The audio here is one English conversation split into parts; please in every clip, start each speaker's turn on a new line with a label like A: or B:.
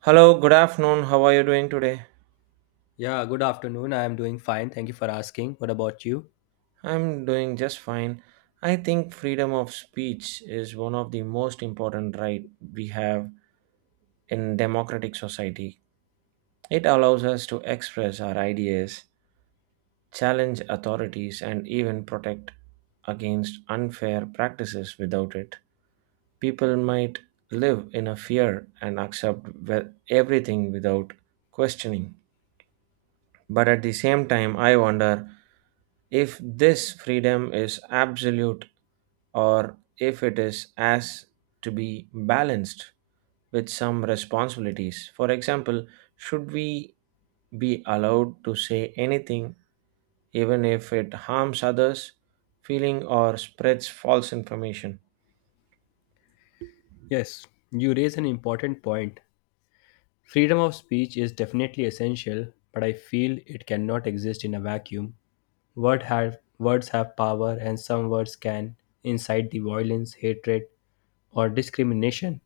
A: Hello, good afternoon. How are you doing today?
B: Yeah, good afternoon. I am doing fine. Thank you for asking. What about you?
A: I'm doing just fine. I think freedom of speech is one of the most important right we have in democratic society. It allows us to express our ideas, challenge authorities and even protect against unfair practices without it. People might live in a fear and accept everything without questioning. But at the same time, I wonder if this freedom is absolute, or if it is as to be balanced with some responsibilities. For example, should we be allowed to say anything even if it harms others, feeling, or spreads false information?
B: Yes, you raise an important point. Freedom of speech is definitely essential, but I feel it cannot exist in a vacuum. Words have power, and some words can incite the violence, hatred, or discrimination.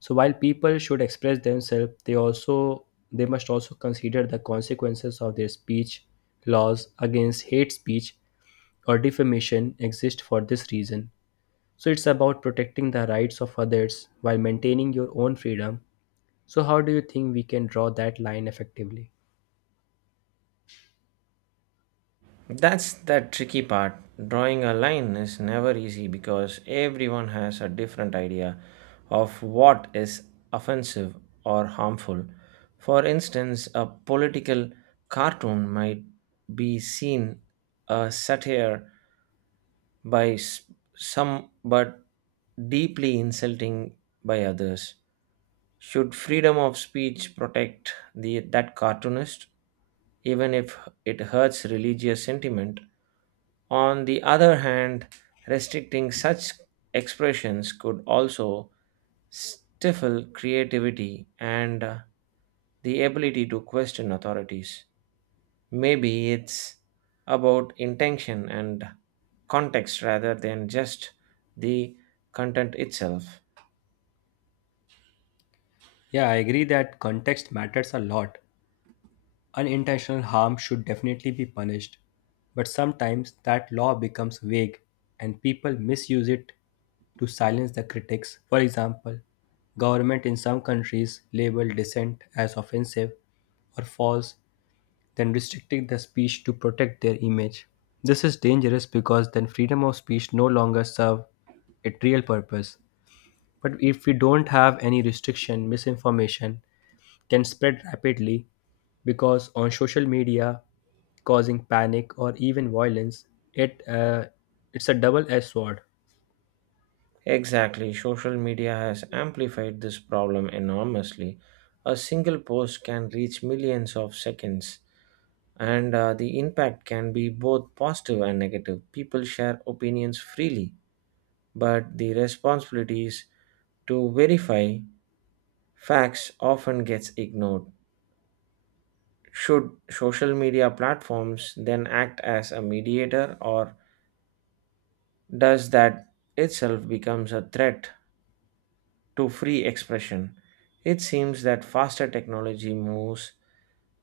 B: So while people should express themselves, they must also consider the consequences of their speech. Laws against hate speech or defamation exist for this reason. So it's about protecting the rights of others while maintaining your own freedom. So how do you think we can draw that line effectively?
A: That's the tricky part. Drawing a line is never easy because everyone has a different idea of what is offensive or harmful. For instance, a political cartoon might be seen a satire by some but deeply insulting by others. Should freedom of speech protect the that cartoonist even if it hurts religious sentiment. On the other hand, restricting such expressions could also stifle creativity and the ability to question authorities. Maybe it's about intention and context rather than just the content itself.
B: Yeah, I agree that context matters a lot. Unintentional harm should definitely be punished, but sometimes that law becomes vague and people misuse it to silence the critics. For example, government in some countries label dissent as offensive or false, then restricting the speech to protect their image. This is dangerous because then freedom of speech no longer serve a real purpose. But if we don't have any restriction, misinformation can spread rapidly because on social media, causing panic or even violence, it uh, it's a double-edged sword.
A: Exactly, social media has amplified this problem enormously. A single post can reach millions of seconds, and the impact can be both positive and negative. People share opinions freely, but the responsibilities to verify facts often gets ignored. Should social media platforms then act as a mediator, or does that itself becomes a threat to free expression. It seems that faster technology moves,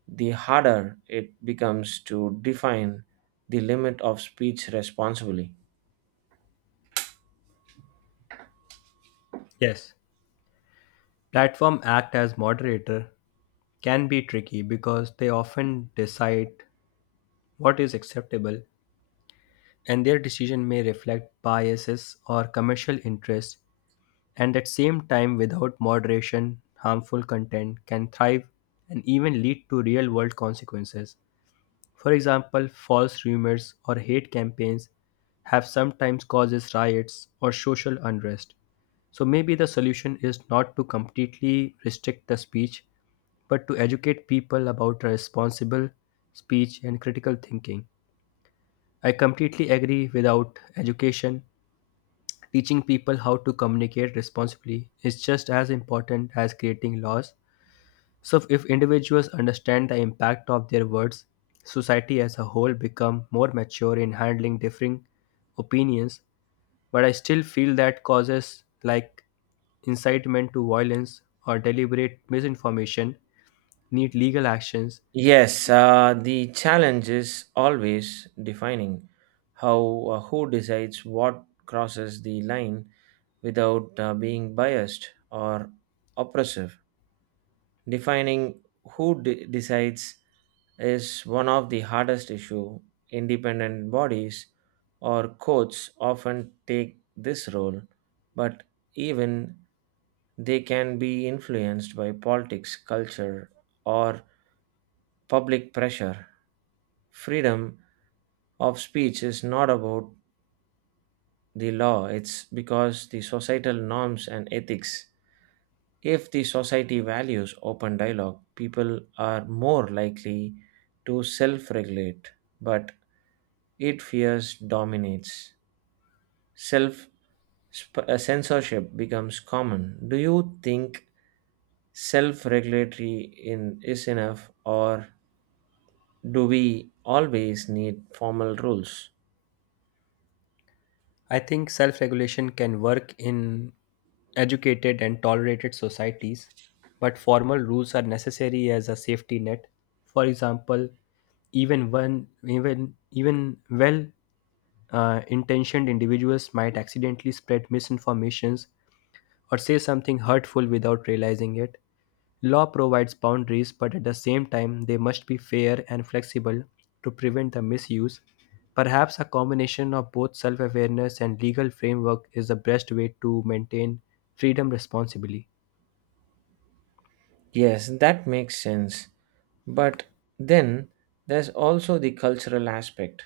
A: the harder it becomes to define the limit of speech responsibly.
B: Yes, platform act as moderator can be tricky because they often decide what is acceptable and their decision may reflect biases or commercial interests, and at same time without moderation harmful content can thrive and even lead to real world consequences. For example, false rumors or hate campaigns have sometimes causes riots or social unrest, so maybe the solution is not to completely restrict the speech but to educate people about responsible speech and critical thinking. I completely agree. Without education, teaching people how to communicate responsibly is just as important as creating laws. So if individuals understand the impact of their words, society as a whole become more mature in handling differing opinions. But I still feel that causes like incitement to violence or deliberate misinformation need legal actions.
A: Yes, the challenge is always defining how who decides what crosses the line without being biased or oppressive. Defining who decides is one of the hardest issue. Independent bodies or courts often take this role, but even they can be influenced by politics, culture, or public pressure. Freedom of speech is not about the law, it's because the societal norms and ethics. If the society values open dialogue, people are more likely to self regulate, but it fears dominates. Self censorship becomes common. Do you think self regulatory in is enough or do we always need formal rules?
B: I think self regulation can work in educated and tolerated societies, but formal rules are necessary as a safety net. For example, even one even even well intentioned individuals might accidentally spread misinformations or say something hurtful without realizing it. Law provides boundaries, but at the same time they must be fair and flexible to prevent the misuse. Perhaps a combination of both self-awareness and legal framework is the best way to maintain freedom responsibly.
A: Yes, that makes sense. But then there's also the cultural aspect.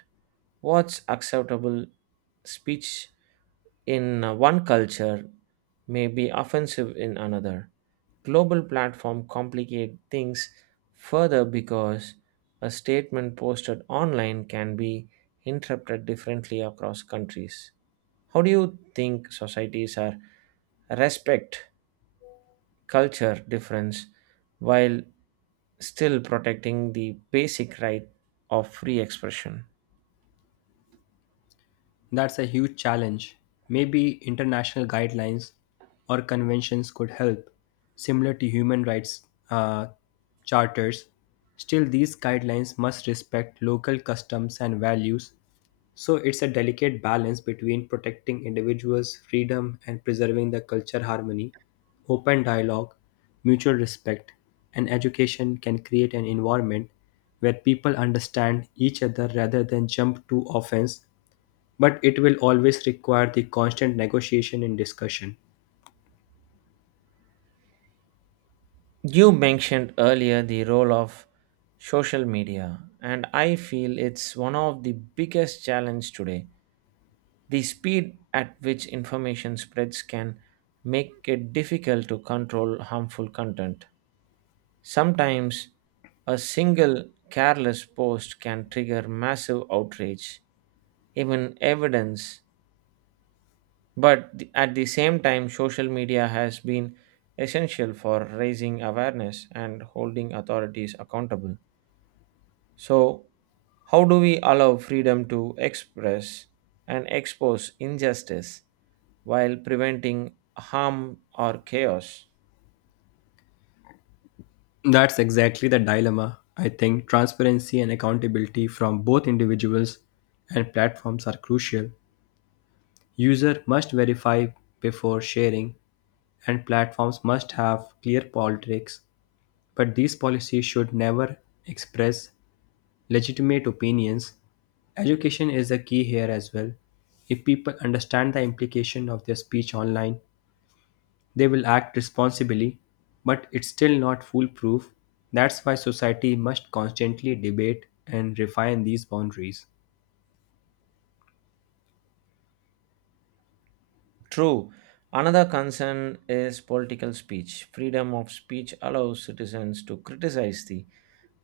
A: What's acceptable speech in one culture may be offensive in another. Global platform complicate things further because a statement posted online can be interpreted differently across countries. How do you think societies are respect culture difference while still protecting the basic right of free expression?
B: That's a huge challenge. Maybe international guidelines or conventions could help, similar to human rights uh, charters. Still, these guidelines must respect local customs and values, so it's a delicate balance between protecting individuals' freedom and preserving the culture harmony. Open dialogue, mutual respect, and education can create an environment where people understand each other rather than jump to offense, but it will always require the constant negotiation and discussion.
A: You mentioned earlier the role of social media, and I feel it's one of the biggest challenge today. The speed at which information spreads can make it difficult to control harmful content. Sometimes a single careless post can trigger massive outrage, even evidence. But at the same time, social media has been essential for raising awareness and holding authorities accountable. So, how do we allow freedom to express and expose injustice while preventing harm or chaos?
B: That's exactly the dilemma. I think transparency and accountability from both individuals and platforms are crucial. User must verify before sharing, and platforms must have clear politics, but these policies should never express legitimate opinions. Education is the key here as well. If people understand the implication of their speech online, they will act responsibly, but it's still not foolproof. That's why society must constantly debate and refine these boundaries.
A: True. Another concern is political speech. Freedom of speech allows citizens to criticize the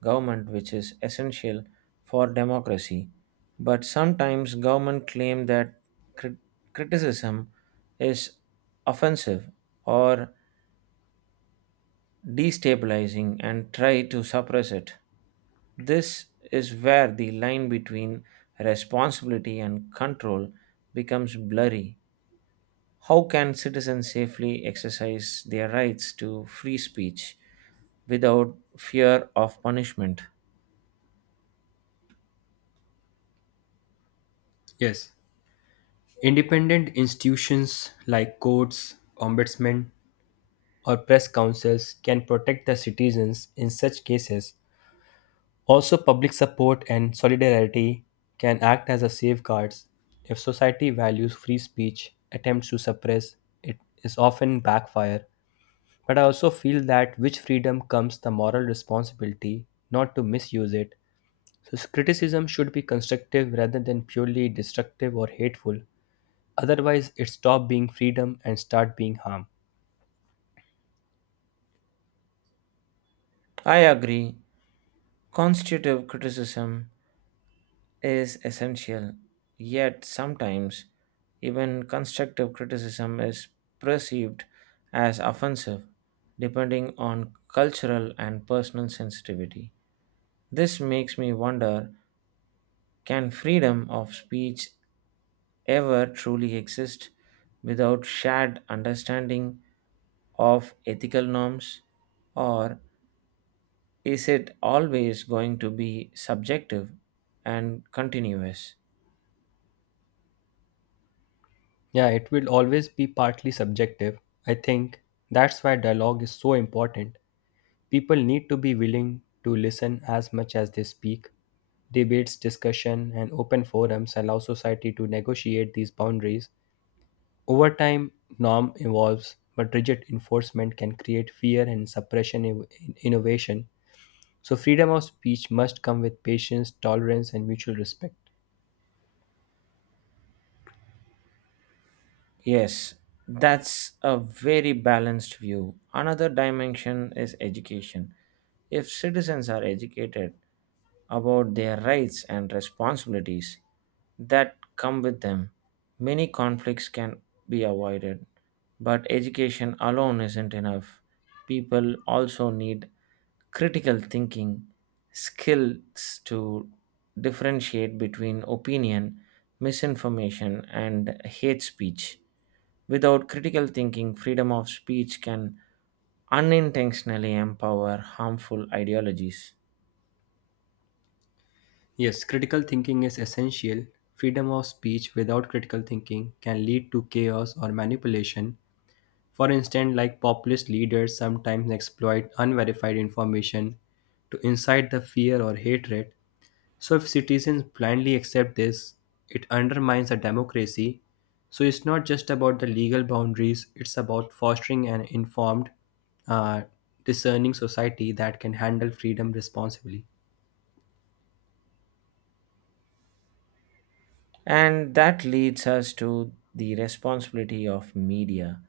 A: government, which is essential for democracy. But sometimes government claim that crit- criticism is offensive or destabilizing and try to suppress it. This is where the line between responsibility and control becomes blurry. How can citizens safely exercise their rights to free speech without fear of punishment?
B: Yes. Independent institutions like courts, ombudsmen, or press councils can protect the citizens in such cases. Also, public support and solidarity can act as a safeguards. If society values free speech, attempts to suppress it is often backfire. But I also feel that with freedom comes the moral responsibility not to misuse it. So criticism should be constructive rather than purely destructive or hateful. Otherwise, it stops being freedom and start being harm.
A: I agree. Constitutive criticism is essential, yet sometimes even constructive criticism is perceived as offensive, depending on cultural and personal sensitivity. This makes me wonder, can freedom of speech ever truly exist without shared understanding of ethical norms, or is it always going to be subjective and continuous?
B: Yeah, it will always be partly subjective. I think that's why dialogue is so important. People need to be willing to listen as much as they speak. Debates, discussion, and open forums allow society to negotiate these boundaries. Over time, norm evolves, but rigid enforcement can create fear and suppression in innovation. So, freedom of speech must come with patience, tolerance, and mutual respect.
A: Yes, that's a very balanced view. Another dimension is education. If citizens are educated about their rights and responsibilities that come with them, many conflicts can be avoided. But education alone isn't enough. People also need critical thinking skills to differentiate between opinion, misinformation, and hate speech. Without critical thinking, freedom of speech can unintentionally empower harmful ideologies.
B: Yes, critical thinking is essential. Freedom of speech without critical thinking can lead to chaos or manipulation. For instance, like populist leaders sometimes exploit unverified information to incite the fear or hatred. So if citizens blindly accept this, it undermines a democracy. So it's not just about the legal boundaries, it's about fostering an informed, uh, discerning society that can handle freedom responsibly.
A: And that leads us to the responsibility of media.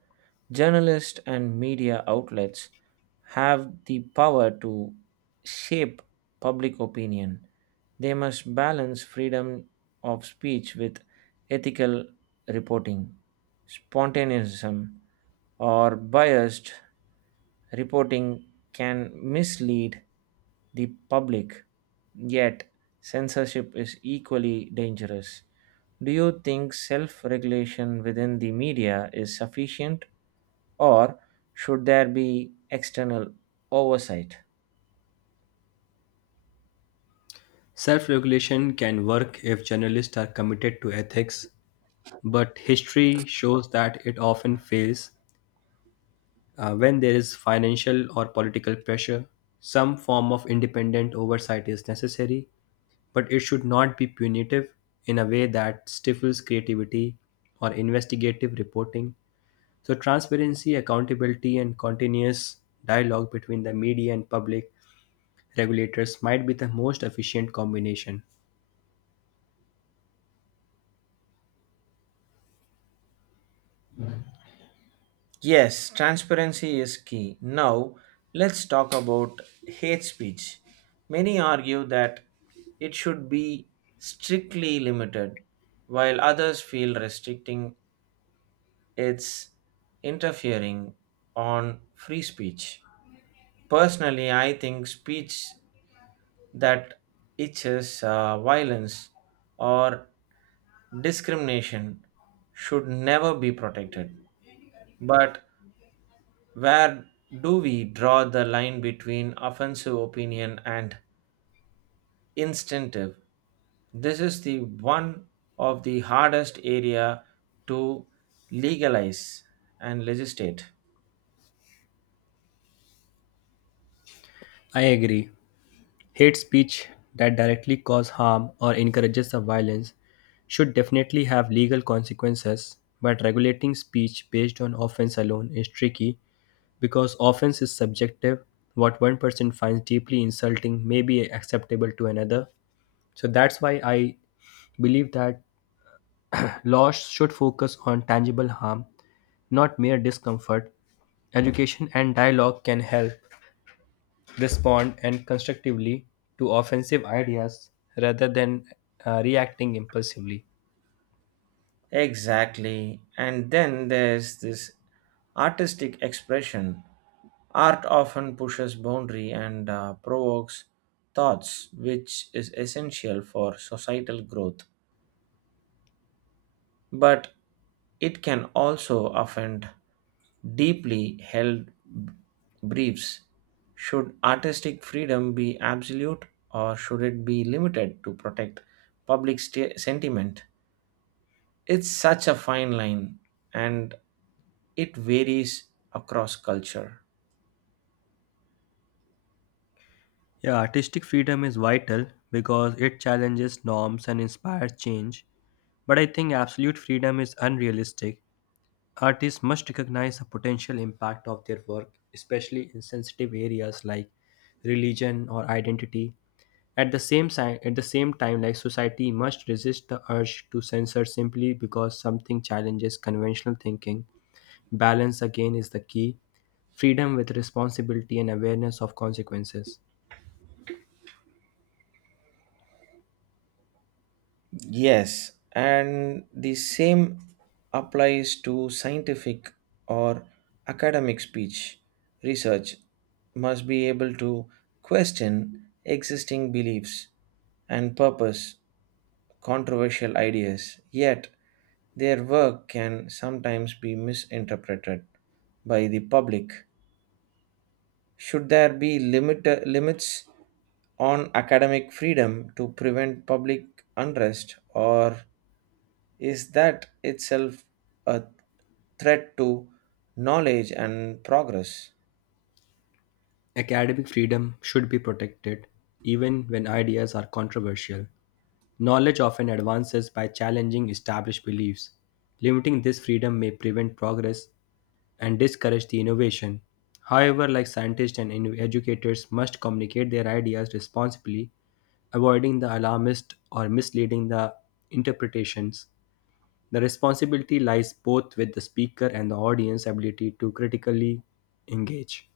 A: Journalists and media outlets have the power to shape public opinion. They must balance freedom of speech with ethical reporting, spontaneism, or biased reporting can mislead the public, yet censorship is equally dangerous. Do you think self regulation within the media is sufficient or should there be external oversight?
B: Self regulation can work if journalists are committed to ethics, but history shows that it often fails. When there is financial or political pressure, some form of independent oversight is necessary, but it should not be punitive in a way that stifles creativity or investigative reporting. So, transparency, accountability, and continuous dialogue between the media and public regulators might be the most efficient combination.
A: Yes, transparency is key. Now, let's talk about hate speech. Many argue that it should be strictly limited, while others feel restricting its interfering on free speech. Personally, I think speech that itches violence or discrimination should never be protected. But where do we draw the line between offensive opinion and instinctive? This is the one of the hardest area to legalize and legislate.
B: I agree. Hate speech that directly causes harm or encourages the violence should definitely have legal consequences, but regulating speech based on offense alone is tricky because offense is subjective. What one person finds deeply insulting may be acceptable to another. So that's why I believe that laws should focus on tangible harm, not mere discomfort. Education and dialogue can help respond and constructively to offensive ideas rather than reacting impulsively.
A: Exactly. And then there's this artistic expression. Art often pushes boundary and provokes thoughts, which is essential for societal growth. But it can also offend deeply held b- beliefs. Should artistic freedom be absolute or should it be limited to protect public sentiment? It's such a fine line, and it varies across culture.
B: Yeah, artistic freedom is vital because it challenges norms and inspires change. But I think absolute freedom is unrealistic. Artists must recognize the potential impact of their work, especially in sensitive areas like religion or identity. At the same time, like society must resist the urge to censor simply because something challenges conventional thinking. Balance again is the key, freedom with responsibility and awareness of consequences.
A: Yes, and the same applies to scientific or academic speech. Research must be able to question existing beliefs and purpose controversial ideas, yet, their work can sometimes be misinterpreted by the public. Should there be limits on academic freedom to prevent public unrest, or is that itself a threat to knowledge and progress?
B: Academic freedom should be protected, even when ideas are controversial. Knowledge often advances by challenging established beliefs. Limiting this freedom may prevent progress and discourage the innovation. However, like educators must communicate their ideas responsibly, avoiding the alarmist or misleading the interpretations. The responsibility lies both with the speaker and the audience ability to critically engage.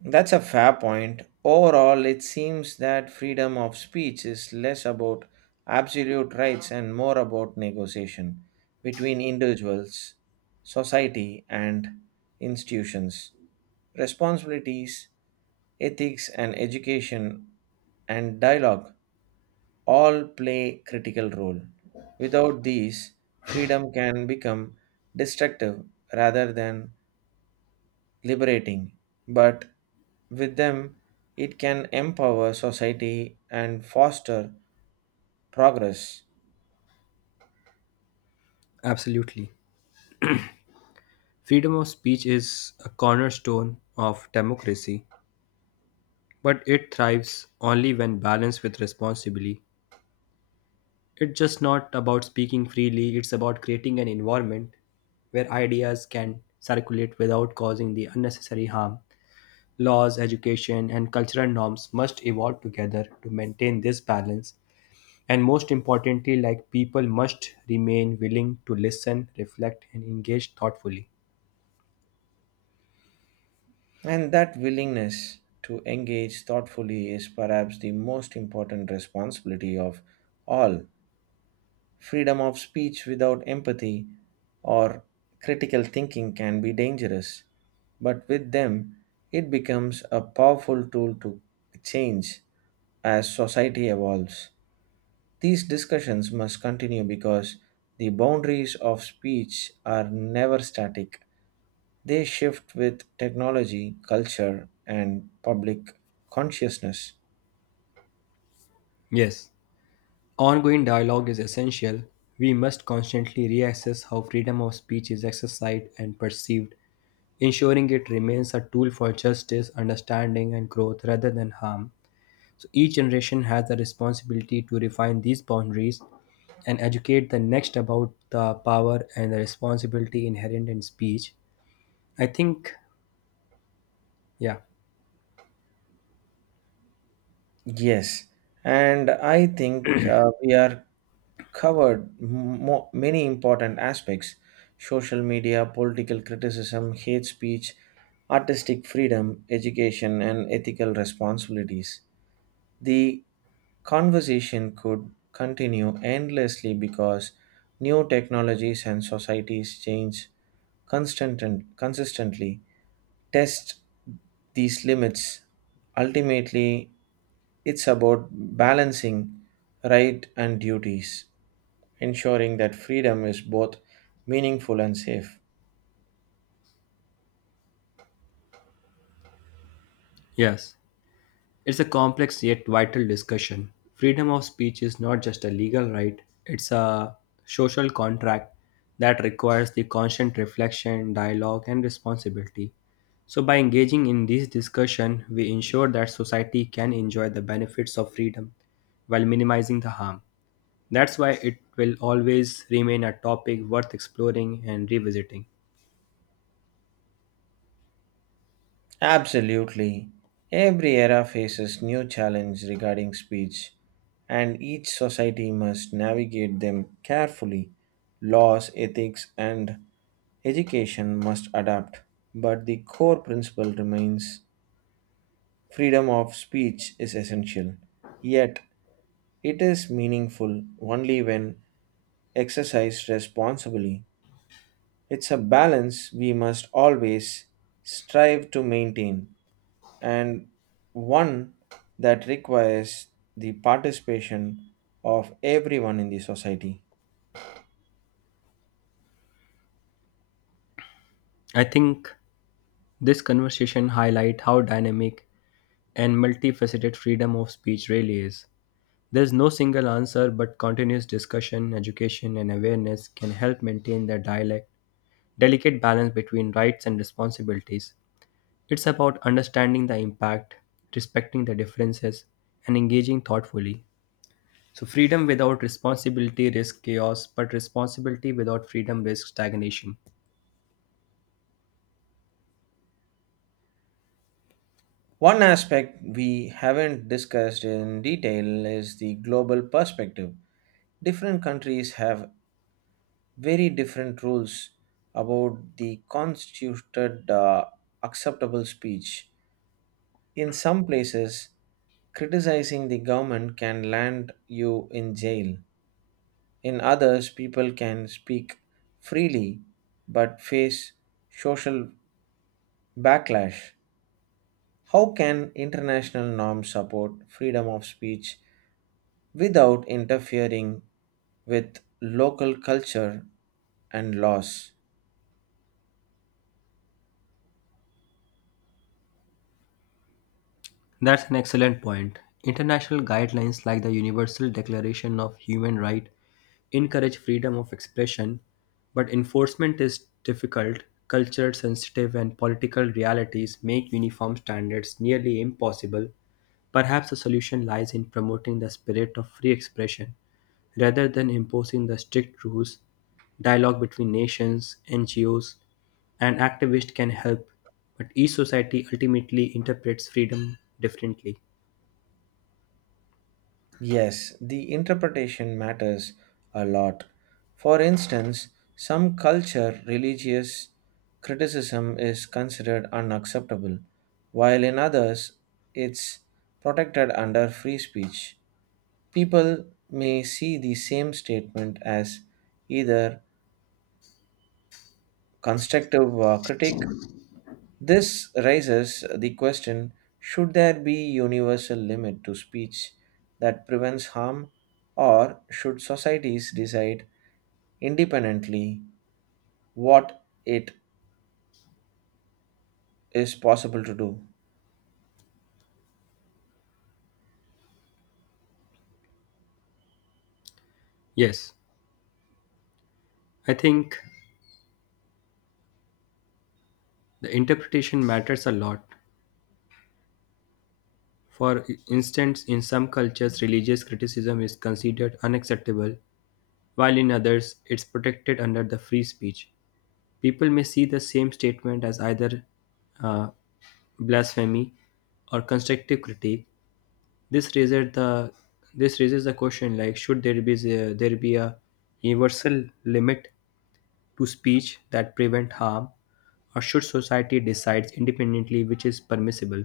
A: That's a fair point. Overall, it seems that freedom of speech is less about absolute rights and more about negotiation between individuals, society, and institutions. Responsibilities, ethics, and education and dialogue all play critical role. Without these, freedom can become destructive rather than liberating, but with them, it can empower society and foster progress.
B: Absolutely. Freedom of speech is a cornerstone of democracy, but it thrives only when balanced with responsibility. It's just not about speaking freely, it's about creating an environment where ideas can circulate without causing the unnecessary harm. Laws, education, and cultural norms must evolve together to maintain this balance. And most importantly, like people must remain willing to listen, reflect, and engage thoughtfully.
A: And that willingness to engage thoughtfully is perhaps the most important responsibility of all. Freedom of speech without empathy or critical thinking can be dangerous, but with them, it becomes a powerful tool to change as society evolves. These discussions must continue because the boundaries of speech are never static. They shift with technology, culture, and public consciousness.
B: Yes, ongoing dialogue is essential. We must constantly reassess how freedom of speech is exercised and perceived, ensuring it remains a tool for justice, understanding, and growth rather than harm. So each generation has the responsibility to refine these boundaries and educate the next about the power and the responsibility inherent in speech. I think, yeah,
A: Yes, and I think we are covered many important aspects, social media, political criticism, hate speech, artistic freedom, education, and ethical responsibilities. The conversation could continue endlessly because new technologies and societies change constant and consistently test these limits. Ultimately it's about balancing right and duties, ensuring that freedom is both meaningful and safe.
B: yes. It's a complex yet vital discussion. Freedom of speech is not just a legal right, it's a social contract that requires the constant reflection, dialogue, and responsibility. So, by engaging in this discussion, we ensure that society can enjoy the benefits of freedom while minimizing the harm. That's why it will always remain a topic worth exploring and revisiting.
A: Absolutely. Every era faces new challenges regarding speech, and each society must navigate them carefully. Laws, ethics, and education must adapt, but the core principle remains, freedom of speech is essential. Yet, it is meaningful only when exercised responsibly. It's a balance we must always strive to maintain, and one that requires the participation of everyone in the society.
B: I think this conversation highlights how dynamic and multifaceted freedom of speech really is. There's no single answer, but continuous discussion, education, and awareness can help maintain the delicate balance between rights and responsibilities. It's about understanding the impact, respecting the differences, and engaging thoughtfully. So, freedom without responsibility risks chaos, but responsibility without freedom risks stagnation.
A: One aspect we haven't discussed in detail is the global perspective. Different countries have very different rules about the constituted acceptable speech. In some places, criticizing the government can land you in jail. In others, people can speak freely but face social backlash. How can international norms support freedom of speech without interfering with local culture and laws?
B: That's an excellent point. International guidelines like the Universal Declaration of Human Rights encourage freedom of expression, but enforcement is difficult. Culture sensitive and political realities make uniform standards nearly impossible. Perhaps the solution lies in promoting the spirit of free expression rather than imposing the strict rules. Dialogue between nations, NGOs, and activists can help, but each society ultimately interprets freedom differently.
A: Yes, the interpretation matters a lot. For instance, some culture religious criticism is considered unacceptable, while in others it's protected under free speech. People may see the same statement as either constructive critic. This raises the question, should there be universal limit to speech that prevents harm or should societies decide independently what it is possible to do?
B: Yes, I think the interpretation matters a lot. For instance, in some cultures, religious criticism is considered unacceptable, while in others, it's protected under the free speech. People may see the same statement as either uh, blasphemy or constructive critique. This raises the this raises the question like should there be a universal limit to speech that prevent harm, or should society decide independently which is permissible?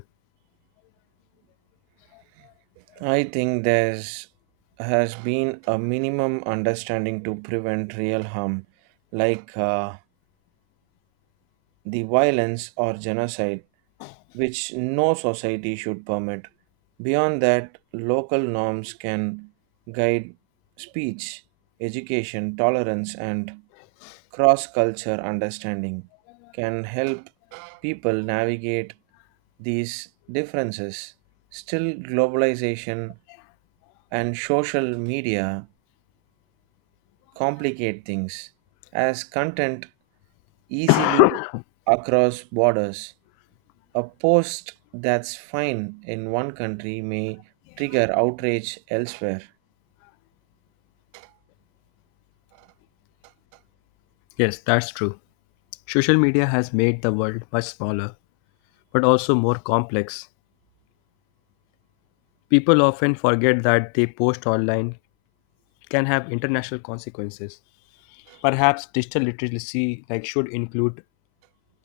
A: I think there's has been a minimum understanding to prevent real harm like the violence or genocide which no society should permit. Beyond that, local norms can guide speech, education, tolerance, and cross culture understanding, can help people navigate these differences. Still, globalization and social media complicate things as content easily across borders. A post that's fine in one country may trigger outrage elsewhere.
B: Yes, that's true. Social media has made the world much smaller, but also more complex. People often forget that they post online can have international consequences. Perhaps digital literacy like should include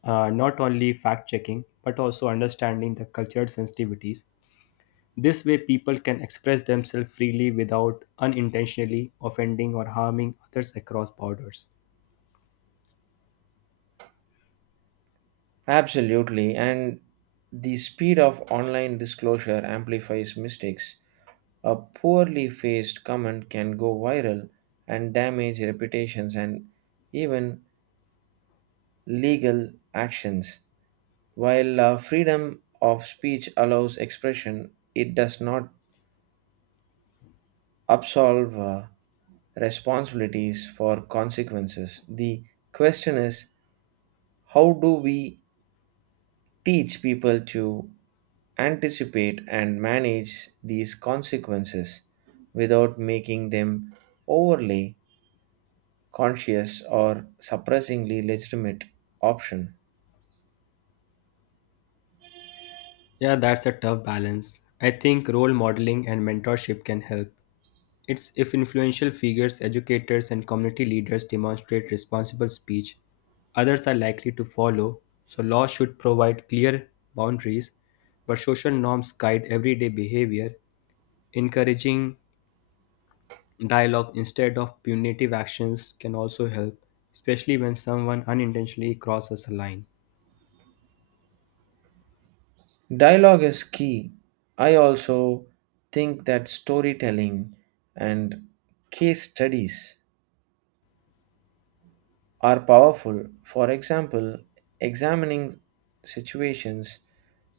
B: not only fact checking but also understanding the cultural sensitivities. This way, people can express themselves freely without unintentionally offending or harming others across borders.
A: Absolutely, and the speed of online disclosure amplifies mistakes. A poorly faced comment can go viral and damage reputations and even legal actions. While freedom of speech allows expression, it does not absolve responsibilities for consequences. The question is, how do we teach people to anticipate and manage these consequences without making them overly conscious or suppressingly legitimate option?
B: Yeah, that's a tough balance. I think role modeling and mentorship can help. It's if influential figures, educators, and community leaders demonstrate responsible speech, others are likely to follow. So, laws should provide clear boundaries, but social norms guide everyday behavior. Encouraging dialogue instead of punitive actions can also help, especially when someone unintentionally crosses a line.
A: Dialogue is key. I also think that storytelling and case studies are powerful. For example, examining situations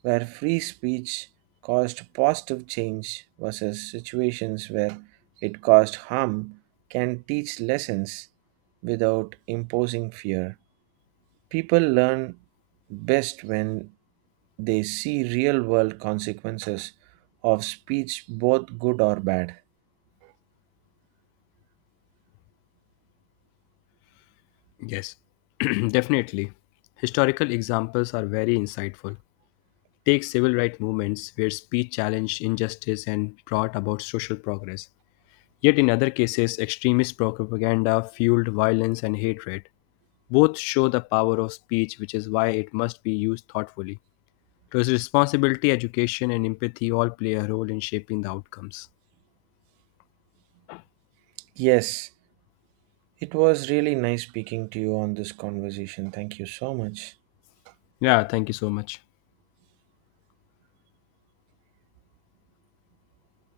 A: where free speech caused positive change versus situations where it caused harm can teach lessons without imposing fear. People learn best when they see real world consequences of speech, both good or bad.
B: Yes, definitely. Historical examples are very insightful. Take civil rights movements where speech challenged injustice and brought about social progress. Yet in other cases, extremist propaganda fueled violence and hatred. Both show the power of speech, which is why it must be used thoughtfully. So it's responsibility, education, and empathy all play a role in shaping the outcomes.
A: Yes, it was really nice speaking to you on this conversation. Thank you so much.
B: Yeah, thank you so much.